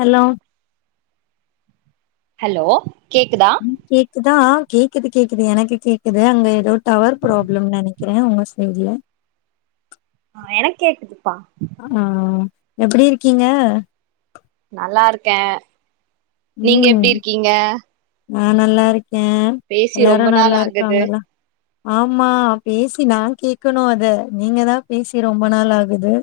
Hello hello கேக்குதா ம், கேக்குதா கேக்குது கேக்குது எனக்கு கேக்குது அங்க ஏதோ டவர் ப்ராப்ளம்னு நெனைக்கிறே உங்க சைடுல ஆ எனக்கு கேக்குதுப்பா ஆ எப்டி இருக்கீங்க நல்லாருக்கே ம் நா நல்லாருக்கே பேசி எல்லாரு ரொம்ப நாள் ஆகுது நல்லாருக்காங்களா ஆமா பேசி நா கேக்கணு அத நீங்க தா பேசி ரொம்ப நாள் ஆகுது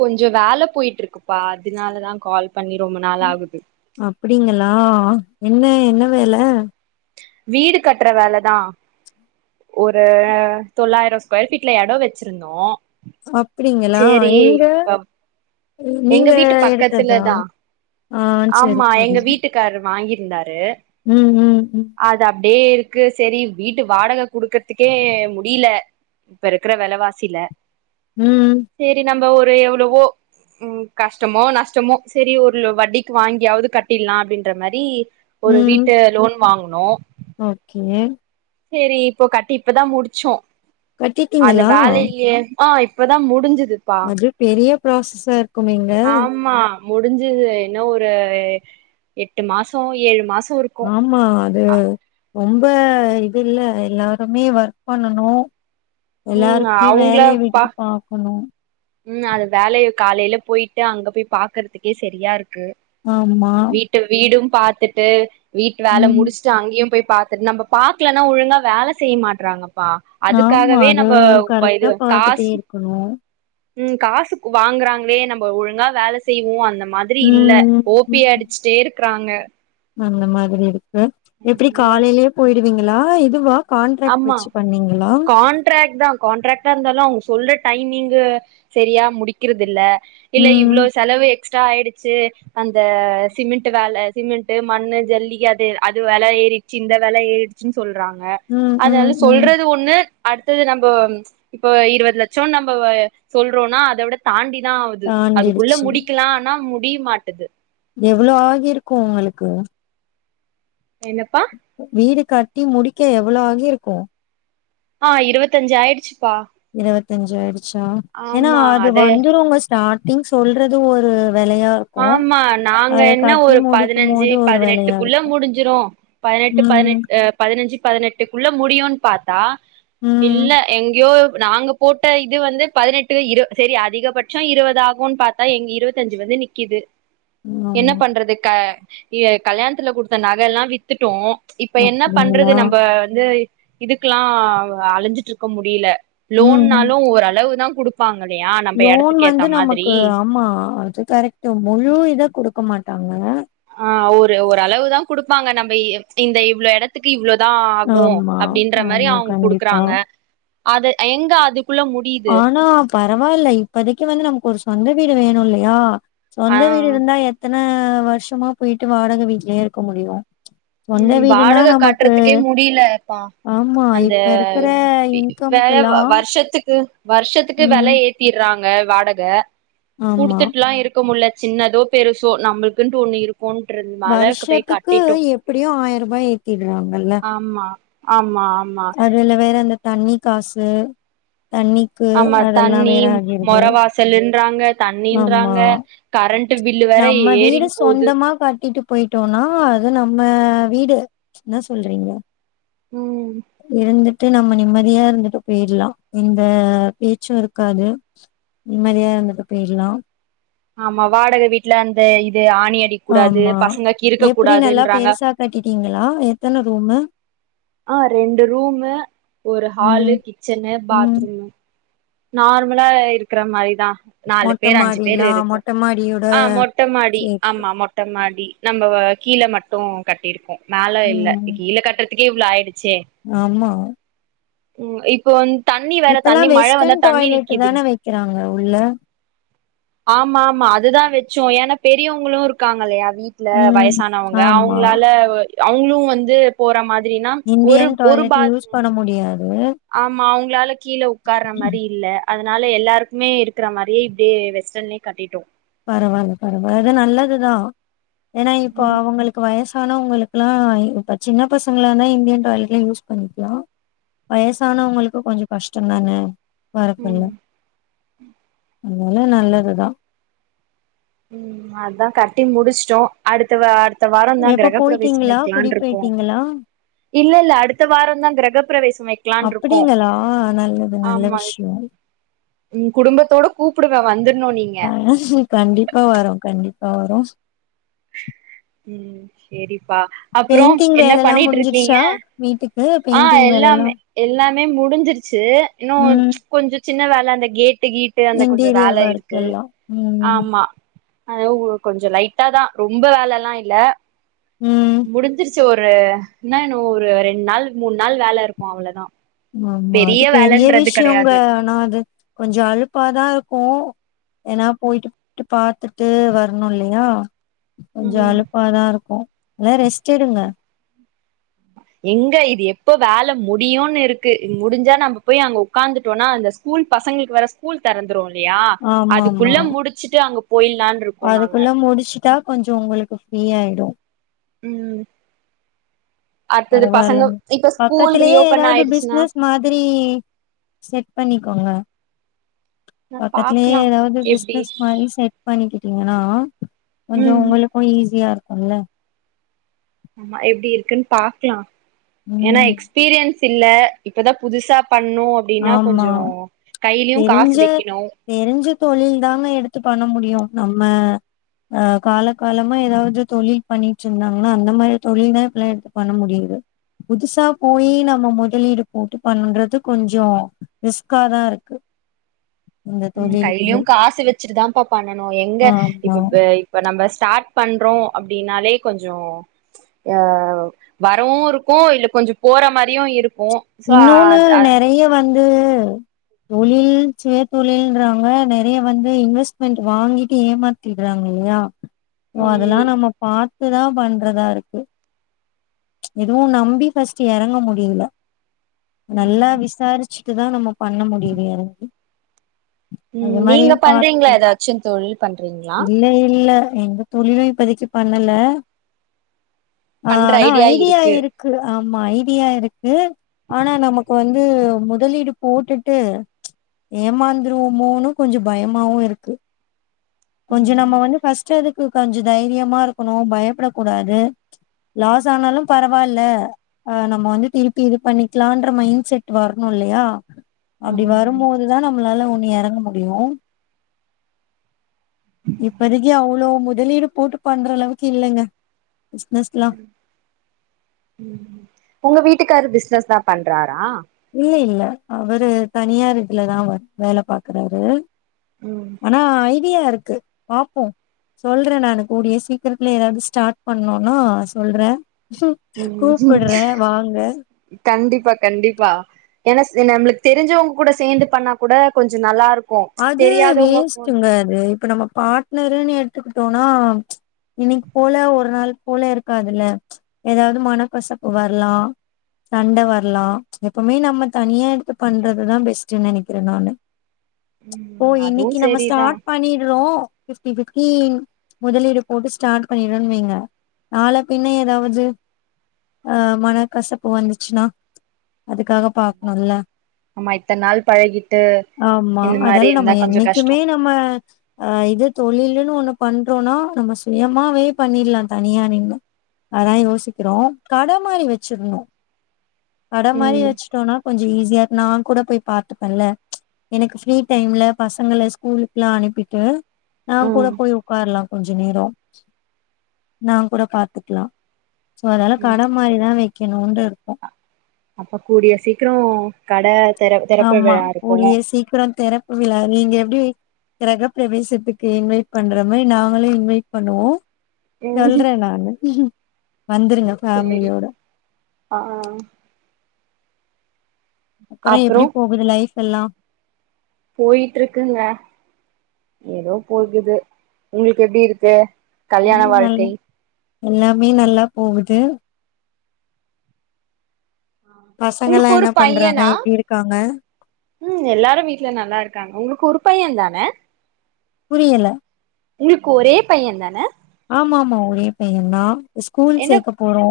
கொஞ்ச வேல போயிட்டு இருக்குப்பா அதனால தா கால் பண்ணி ரொம்ப நாள் ஆகுது அப்டிங்களா என்ன என்ன வேல வீடு கட்ற வேல தா ஒரு தொள்ளாயிரம் ஸ்கொயர் ஃபீட்ல எடோ வச்சிருந்தோ அப்டிங்களா சேரி எங்க இப்ப எங்க நீங்க வீட்டுப் பக்கத்துல எடுத்ததா தா ஆ செரி ஆமா செரி எங்க வீட்டுக்காரு வாங்கிருந்தாரு ம் ம் ம் அது அப்டியே இருக்கு சரி வீட்டு வாடக குடுக்கறதுக்கே முடியல இப்ப இருக்கற வெலவாசில ம் சேரி நம்ப ஒரு எவ்ளோவோ ம் கஷ்டமோ நஷ்டமோ சரி ஒரு லோ வட்டிக்கு வாங்கியாவது கட்டில்லா அப்டின்ற மாரி ஒரு ம் வீட்ட லோன் வாங்குனோ ஓகே சேரி இப்போ கட்டி இப்போ தா முடிச்சோ அந்த கட்டிட்டீங்களா வேலையிலேயே ஆ இப்பதா முடிஞ்சுது அது பெரிய ப்ராசஸா இருக்கு மேங்க ஆமா முடிஞ்சுது என்ன ஒரு எட்டு மாச ஏழு மாச இருக் ஆமா அது ரொம்ப இது இல்ல எல்லாருமே ஒர்க் பண்ணணு ம் எல்லாருக்குமே அவங்கள வேலைய பா விட்டுட்டு பாக்கனு ம் அது வேலைய காலையில போயிட்டு அங்க போய் பாக்குறதுக்கே சரியா இருக்கு ஆமா வீட்டு வீடும் பாத்துட்டு வீட்டு வேலை ம் முடிச்சு அங்கய போய் பாத்துட்டு நம்ம பாக்கலன்னா ஒழுங்கா வேலை செய்ய மாட்டறாங்க ப்ப ஆமா அதுக்காகவே நம்ம இது காசு க்குனு ம் காசு வாங்குறாங்களே நம்ம ஒழுங்கா வேலை செய்வோ அந்த மாதிரி இல்ல ம் ஓபி அடிச் ம் அடிச்சுட்டே இருக்குறாங்க அந்த மாதிரி இருக்கு எப்டி காலைலேயே போயிடுவீங்களா இதுவா கான்ட்ராக்ட் ஆமா வச்சு பண்ணீங்களா கான்ட்ராக்ட் தா காண்ட்ராக்ட்டா இருந்தாலு அவங்க சொல்ற டைமிங்க் சரியா முடிக்கறது இல்ல இல்ல ம் இவ்வளவு செலவு எக்ஸ்ட்ரா ஆயிடுச்சு அந்த சிமெண்ட் வேலை சிமெண்ட் மண்ணு ஜல்லிக்க அது அது வேல ஏறி சி இந்த விலை ஏறிடுச்சுன்னு சொல்றாங்க ம் ம் அதனால ம் சொல்றது ஒண்ணு அடுத்தது நம்ம இப்போ இருபது லட்சம் நம்ம சொல்றோம்னா அத விட தாண்டிதா ஆவுது அதுக்குள்ள தாண்டிடுச்சு முடிக்கலா ஆனா முடிய மாட்டேங்குது எவ்வளோ ஆகி இருக்கு உங்களுக்கு என்னப்பா வீடு கட்டி முடிக்க எவ்ளோ ஆகி இருக்கு ஆ இருபத்தஞ்சு ஆயிடுச்சுப்பா இருபத்தஞ்சு ஆயிடுச்சா ஏன்னா ஆமா அது அத வந்துருங்க ஸ்டார்டிங் சொல்றது ஒரு விலையா ஆமா நாங்க என்ன ஒரு முடிக்கும் பதினஞ்சு போது ஒரு வெலையா பதினெட்டுக்குள்ள இருக்கு முடிஞ்சிரு பதினெட்டு ம் பதினெட்டு பதினஞ்சு பதினெட்டுக்குள்ள முடியும்ன்னு பாத்தா ம் இல்ல எங்கேயோ நாங்க போட்ட இது வந்து பதினெட்டு இரு சேரி அதிகபட்ச இருபது ஆகும்ன்னு பாத்தா எங்க இருபத்தஞ்சு வந்து நிக் கீது என்ன ஆமா பண்றது கல்யாணத்துல குடுத்த நகையெல்லா வித்துட்டோ இப்ப என்ன பண்றது அப்டிங்களா நம்ம வந்து இதுக்கெல்லா அழஞ்சிட்டு இருக்க முடியல ம் ம் லோன்னாலு ஒரு அலவு தா குடுப்பாங்கல்லயா லோன் வந்து நமக்கு ஆமா அது கரெக்ட்டா முழு இதா கொடுக்க மாட்டாங்க ஆ ஒரு ஒருஅளவு தா குடுப்பாங்க நம்ம இந்த இவ்ளவு இடத்த த்துக்கு இவ்வளவுதா ஆகு ஆமா அப்டின்ற மாதிரி ஆமா அவங்க கண்டிப்பா குடுக்குறாங்க அது எங்க அதுக்குள்ள முடி ஆனா பரவாயில்ல இப்போதைக்கு வந்து நமக்கு ஒரு சொந்த வீடு வேணு இல்லையா ஆ சொந்த வீடு இருந்தா எத்தனை வருஷமா போயிட்டு வாடகை வீட்லயே இருக்க முடியு சொந்த ம் வீடுனா வாடகை நமக்கு காட்டுறதுக்கே முடியலப்பா ஆமா, அந்த இப்ப இருக்கிற வேற இன்கம்க்குலாம் வருஷத்துக்கு வருஷத்துக்கு வில ம். ஏத்திறாங்க வாடக ஆமா. குடுத்துட்டுலா இருக் க்க முடியல சின்னதோ பெருசோ நம்மளுக்குன்னு ஒண்ணு இருக்குன்றது நாள போய் கட்டிட்டோ எப்படியு ஆயிர ரூபா ஏத்திடுறாங்கல்ல ஆமா ஆமா ஆமா அதுல வேற அந்த தண்ணி காசு தண்ணி ஆமா தண்ணி மொர வாசல்ன்றாங்க ஆமா. தண்ணின்றாங்க கரண்ட்டு பில்லு வேற ஏறின் போது மாவ் ஆட்டிட்டு போயிட்டோனா அது நம்ம வீடு என்னா சொல்றீங்க ம் இருந்துட்டு நம்ம நிம்மதியா இருந்துட்டு போயிர்லா இந்த பேச்சு இருக்காது நிம்மதியா இருந்துட்டு போயிர்லா ஆமா வாடக வீட்ல அந்த இது ஆணி அடிக் கூடாது பசங்க கிறுக்க கூடாதுன்றாங்க கட்டிட்டீங்ளா எத்தன ரூமு ஆ ரெண்டு ரூமு ஒரு ம். ஹாலு கிச்சன்னு ம். பாத்ரூமு நார்மலா இருக்கற மாரிதா நாலு மொட்ட பேர் அஞ்சு பேர் மாடிலா இருக்க மொட்ட மாடியோட ஆ மொட்ட மாடி சேத்து ஆமா மொ ட்ட மாடி நம்ம கீழ மட்டு கட்டிருக்கோ மேல இல்ல ம் கீழ கட் ரத்துக்குகே இவ்ளோ ஆய்டுச்சே ஆமா ம் இப்போ வந்து தண்ணி வேற தண்ணி மழ வந்தா தண்ணி டாய்லெட்டு நிக்குதுங் தானே வக்கிறாங்க உள்ள ஆமாமா அதுதா வச்சோ ஏன்னா பெரியங்ளு இருக்காங்க இல்லையா வீ ட்ல ம் வயசானவங்க ஆமா அவுங்ளால அவுங்ளு வந்து போற மாதிரினா ஒரு இந்தியன் ஒரு டாய்லெட் யூஸ் பாத்ரூம் பண்ண முடியாது ஆமா அவுங்ளால கீழ உக்கார மாரி இல்ல அதனால எல்லாருக்குமே இருக்கிற மாரியே இப்டே வெஸ்டர்ன்லே கட்டிட்டோ பரவால்ல பரவா அது நல்லதுதா ஏன்னா இப்போ ம் அவுங்ளுக்கு வயசானவுங்களுக் லா இப்ப சின்ன பசங்கள இருந்த இந்தியன் டாய்லெட்லே யூஸ் பண்ணிப்போ வயசானவங்களுக்கு கொஞ்ச கஷ்ட தானே ம் [unintelligible] இன்னு நல்லதுதா ம் அதா கட்டி முடிச்ட்டோ அடுத்த வ அடுத்த வாரந்தா எப்ப கிரகப்பிரவேசம் போயிட்டீங்களா குடி வெக்கலான்ட்டுருக்கோ போயிட்டீங்களா இல்லல்ல அடுத்த வாரந்தா கிரகப்ப பிரவேசம் வக்கலான்ட்ருக்கோ அப்படிங்களா நல்லது நல்ல ஆமா விஷ்யோ ம் குடும்பத்தோட கூப்டுவே வந்துர்ணு நீங் கண்டிப்பா வரோ கண்டிப்பா வரோ ம் செரிப்பா அப்றோ பெயிண்டிங் என்ன வேலல்லா பண்ணிட்டுருக்கீங்க முடிஞ்சிருச்சா வீட்டுக்கு ஆ பெயிண்டிங் வேலல்லா எல்லாமே எல்லாமே முடிஞ்சிருச்சு இன்னு ம் கொஞ்ச சின்ன வேல அந்த கேட்டு கீட் டு அந்த கொஞ்ச இன்டீரியர் வேல ஒர்க் இருக்கு எல்லா ம் ஆமா அதுவு கொஞ்சலைட்ட தா ரொம்ப வேலலா இல்ல ம் முடிஞ்சிருச் சு ஒரு என்னா இன்னு ஒரு ரெண்ட் நாள் மூண் நாள் வேல இருக்கு அவ்ளதா ஆமா அது பெரிய வேலன்றது விஷ்யோங்க கெடையாது ஆனா அது கொஞ்ச அழுப்பாதா இருக்கு ஏன்னா போயிட்டு போயிட்டு பாத்துட்டு வர்ணு இல்லையா கொஞ்ச ம் அலுப்பாதா இருக்கு அதா ரெஸ்ட் எடுங்க எங்க இது எப்போ வேல முடியுன் இருக்கு முடிஞ்சா நம்ம போய் அங்க உட்காந்துட்டோனா அந்த ஸ்கூல் பசங்ளுக் வர கூல் தெறந்துரு இல்லியா ஆமா ஆமா அதுக்குள்ள முடிச்சிட்டு அங்க போயலான்ருக்கோ நாங்க த்தா கொஞ்சோ உங்களுக்கு ஃப்ரீயாயிடு ம் அடுத்தது பசங்க பரவாயில்லங் இப்ப ஸ்கூல் பக்கத்திலியே ரீஓபன் எதாவது ஆயிடுச்சுன்னா பிஸ்னஸ் மாதிரி செட் பண்ணிக்கோங்க பக்கத்துலே பாக்லா எதாவது எப்டி பிஸ்னஸ் மாரி செட் பண்ணிக்கிட்டீங்கன்னா கொஞ்சோ ம் உங்களுக்கு ஈஸியா இருக்குல்ல ஆமா எப்டி இருக்குன்னு பாக்கலா ஏன்னா ம் எக்ஸ் பீரியன்ஸ் இல்ல இப்பதா புதுசா பண்ணு ப்டின்னா ஆமா கொஞ்சோ கையிலியு காசு வைக்கணு தெரிஞ்சு தொழில் தாங்க எடுத்து பண்ணமுடியு நம்ம ஆ கால காலமா எதாவது தொழில் பண்ணிட்டு இருந்தாங்கன்னா அந்த மாரி தொழில்தா இப்பெல்லா எடுத்து பண்ண முடியுது புதுசா போயி நம்ம முதலீடு போட்டு பண்ணறது கொஞ்சோ ரிஸ்காதா இருக்கு இந்த ம் கையு தொழிலுக்குமே காசு வச்சிட்டுதாப்பா பண்ணனு எங்க ஆமா இப்ப பே இப்ப நம்ப ஸ்டார்ட் பண்றோ அப்பிடினாலே கொஞ்சோ யா வரவு இருக்கு இல்ல கொஞ்சோ போற மாறியு இருக்கு சோ இன்னொன்னு அது அ நெறைய வந்து தொழில் சுய தொழில்ன்றாங்க நெறைய வந்து இன்வெஸ்மென்ட் வாங்கிட்டு ஏமாத் திறாங்க இல்லையா ஓ ம் அதெல்லா நம்ம பாத்துதா பண்றதா இருக்கு எதுவு நம்பி ஃபஸ்ட் எறங்க முடியல நல்லா விசாரிச் ச்சிட்டு தா நம்ம பண்ண முடியுது எறங்கி அது ம் நீங்க மாதிரியு பண்றீங்களா பாத்துக்கோங் ஏதாச்சு தொழில் பண்றீங்களா இல்ல இல்ல எங்க தொழிலு இப்பதைக்கு பண்ணல ஆ பண்ற‌ ஆனா ஐ ஐடியா இருக்கு ஆமா ஐடியா இருக்கு ஆனா நமக்கு வந்து முதலீடு போட்டுட்டு ஏமாந்துருவோமோன்னு கொஞ்சோ பயமாவு இருக்கு கொஞ்ச ம் நம்ம வந்து ஃபஸ்ட் அதுக்கு கஞ்ச தைரியமா இருக்கணு பயப்படக்கூடாது லாஸ் ஆனாலு பரவாயில்ல ஆ நம்ம வந்து திருப்பி இது பண்ணிக்கலான்ற மைண்ட் செட் வரணு இல்லையா அப்டி ம் வரும்போதுதா நம்மளால ஒன்னு எறங்க முடியு இப்பதைக்கு அவ்ளோ முதலீடு போட்டு பண்ற அளவுக்கு இல்லங்க பிசினஸ்லா உங்க வீட்டுக்காரு பிசினஸ்தா பண்றாரா இல்ல இல்ல அவரு தனியார் இதுலதா ‌ஒர்க் வேல பாக்குறாரு ம் ஆனா ஐடியா இருக்கு பாப்போ சொல்றே நானு கூடிய சீக்கிரத்துல எதாவது ஸ்டார்ட் பண்ணோன்னா சொல்றே ம் கூப்படறே வாங்க கண்டிப்பா கண்டிப்பா ஏன்னாஸ் நம்ளுக்கு தெரிஞ்சவங் கூட சேந்து பண்ணா கூட கொஞ்ச நல்லா இருக் அது வேஸ்ட்டுங்க அது இப்ப நம்ம பார்ட்னருன்னு எடுத்துக்கிட்டோனா இன்னிக்கு போல ஒரு நாள் போல இருக்காதுல்ல எதாவது மனக்கசப்பு வரலா சண்டவரலா எப்பமே நம்ம தனியா எடுத்து பண்றதுதா பெஸ்டுன்னு நெனைக்கிறே நானு ம் ஓ அதுவு இன்னிக்கு நம்ம செரிதா ஸ்டார்ட் பண்ணிறோ பிஃப்டி பிஃப்டி முதலீடு போட்டு ஸ்டார்ட் பண்ணிறனு வைங்க நாள பின்ன எதாவது ஆ மனக்கசப்பு வந்துச்சின்னா அதுக்காக ஆமா பாக்கணுல்ல ஆமா இத்தன் நாள் பழகிட்டு இந்த மாரி ல் இருந்தா நம்ம கொஞ்சோ கஷ்டோ என்னிக்குமே நம்ம ஆ இது தொழிலுன்னு ஒன்னு பண்றோனா நம்ம சுயமாவே பண்ணிட்லா தனியா நின்னு அதா யோசிக்கிறோ கட மாறி வச்சிர்ந்தோ கட மாரி ம் வச்சுட்டோனா கொஞ்ச ஈஸியா நா குட போய் பாத்துபேல எனக்கு ஃப்ரீ டைம்ல பசங்ள ஸ்கூலுக்குலா அனுப்பிட்டு நா கூட ம் போய் ஒக்கார்லா கொஞ்ச நேர நா கூட பாத்துக்கலா சோ அதால கட மாரிதா வெய்க்கணுன்டு இருக்கோ அப்ப கூடிய சீக்கிரோ கட தெற தெறப்பு விழா இருக்கு சீக்கிர தெறப் உள்ள நீங்க எப்டி கிரக பிரவேசத்துக்கு இன்வைட் பண்ற மாரி நாங்களு இன்வைட் பண்ணுவோ ம் சொல்றே நானு வந்துருங்க சேரி ஃபேமிலியோட ஆ அப்றோ எப்பிடி போகுது லைஃப் எல்லா போயிட்ருக்குங்க ஏதோ போகுது ஒங்ளுக்கு எப்டி இருக்கு கல்யாண ம் நல் வாழ்க்கை எல்லாமே நல்லா போகுது பசங்கலா உங்களுக்கு ஒரு என்னா பண்றாங்க பையனா எப்டி இருக்காங்க ம் எல்லாரு வீட்ல நல்லா இருக்காங்க ஒங்ளுக்கு ஒரு பைய தானே புரியல ஒங்களுக்கு ஒரே பைய தானே ஆமா ஆமா ஒரே பைய தா இப்ப ஸ்கூல் என்ன சேக்க போறோ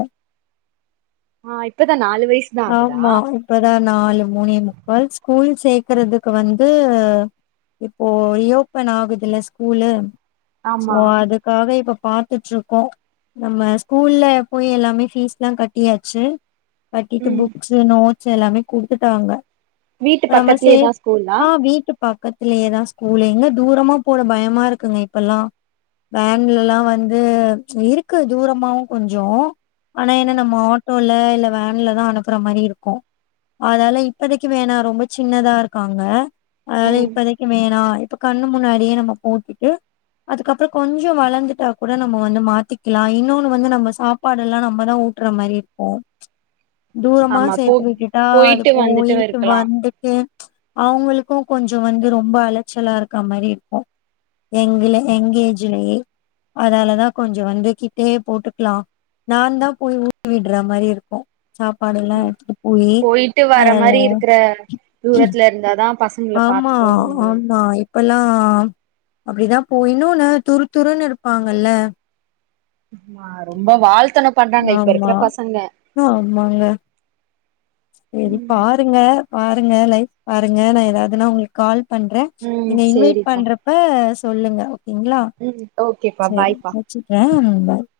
ஆ இப்பதா நாலு வயசு ஆமா இப்பதா நாலு மூனே முக்கால் ஸ்கூல் சேக்கறதுக்கு வந்து இப்போ இஓபன் ஆகுதுல ஸ்கூலு சோ ஆமா அது க்காக இப்ப பாத்துட்ருக்கோ நம்ம ஸ்கூல்ல போய் எல்லாமே ஃபீஸ்லா கட்டியாச்சி பீக்கு ம் புக்ஸு நோட்ஸு எல்லாமே குடுத்துட்டாங்க வீட்டு நம்ம பக்கத்துலயேதா சேத் ஸ்கூலா ஆ வீட்டு பக்கத்துலயேதா ஸ்கூல எங்க தூரமா போட பயமா இருக்குங்க இப்பெல்லா வேன்லலா வந்து இருக்கு தூரமாவு கொஞ்சோ ஆனா என்ன நம்ம ஆட்டோல இல்ல வேன்ல தா அனுபுற மாரி இருக்கு அதால இப்பதைக்கு வேணா ரொம்ப சின்னதா இருக்காங்க அதால ம் இப்பதைக்கு வேணா இப்ப கண்ணு முன்னாடியே நம்ம போட்டுட்டு அதுக்கப்றோ கொஞ்ச வளந்துட்டா கூட நம்ம வந்து மாத்திக்கலா இன்னொன்னு வந்து நம்ம சாப் பாடுலா நம்மதா ஊட்ற மாரி இருப்போ தூரமா ஆமா போ சேத்து விட்டுட்டா அது போயிட்டு வந்துட்டு போயிட்டு இருக்கலா வந்து ட்டு அவுங்களுக்கு கொஞ்சோ வந்து ரொம்ப அலச்சலா இருக்கா மாரி இருக்கு எங்ளா எங்க ஏஜுலயே அதால தா கொஞ்ச வந்து கிட்டயே போட்டுக்கலா நா தா போய் ஊட்டி விட்ற மாரி இருக்கு சாப்பாடெல்லா எடுத்திட்டு போயி போயிட்டு ஹலோ இருந்தா தா பசங்கள அம்மா பாத்துக்கவு முடியு அம் ஆ இப்பெல்லா அப்டிதா போயி இன்னொன்னு துரு துருனு இருப்பாங்கல்ல ஆ ரொம்ப வால்தணம் பண்றாங்க இப்ப ஆமா இருக்கிற பசங்க சரி ம் பாருங்க பாருங்க லைஃப் பாருங்க நான் ஏதாவதுன்னா உங்களுக் கால் பண்றே ம் நீங்க இன்வைட் சேரிப்பா பண்றப்ப சொல்லுங்க ஓகேங்களா ம் ஓகேப்பா பாய்பா [unintelligible]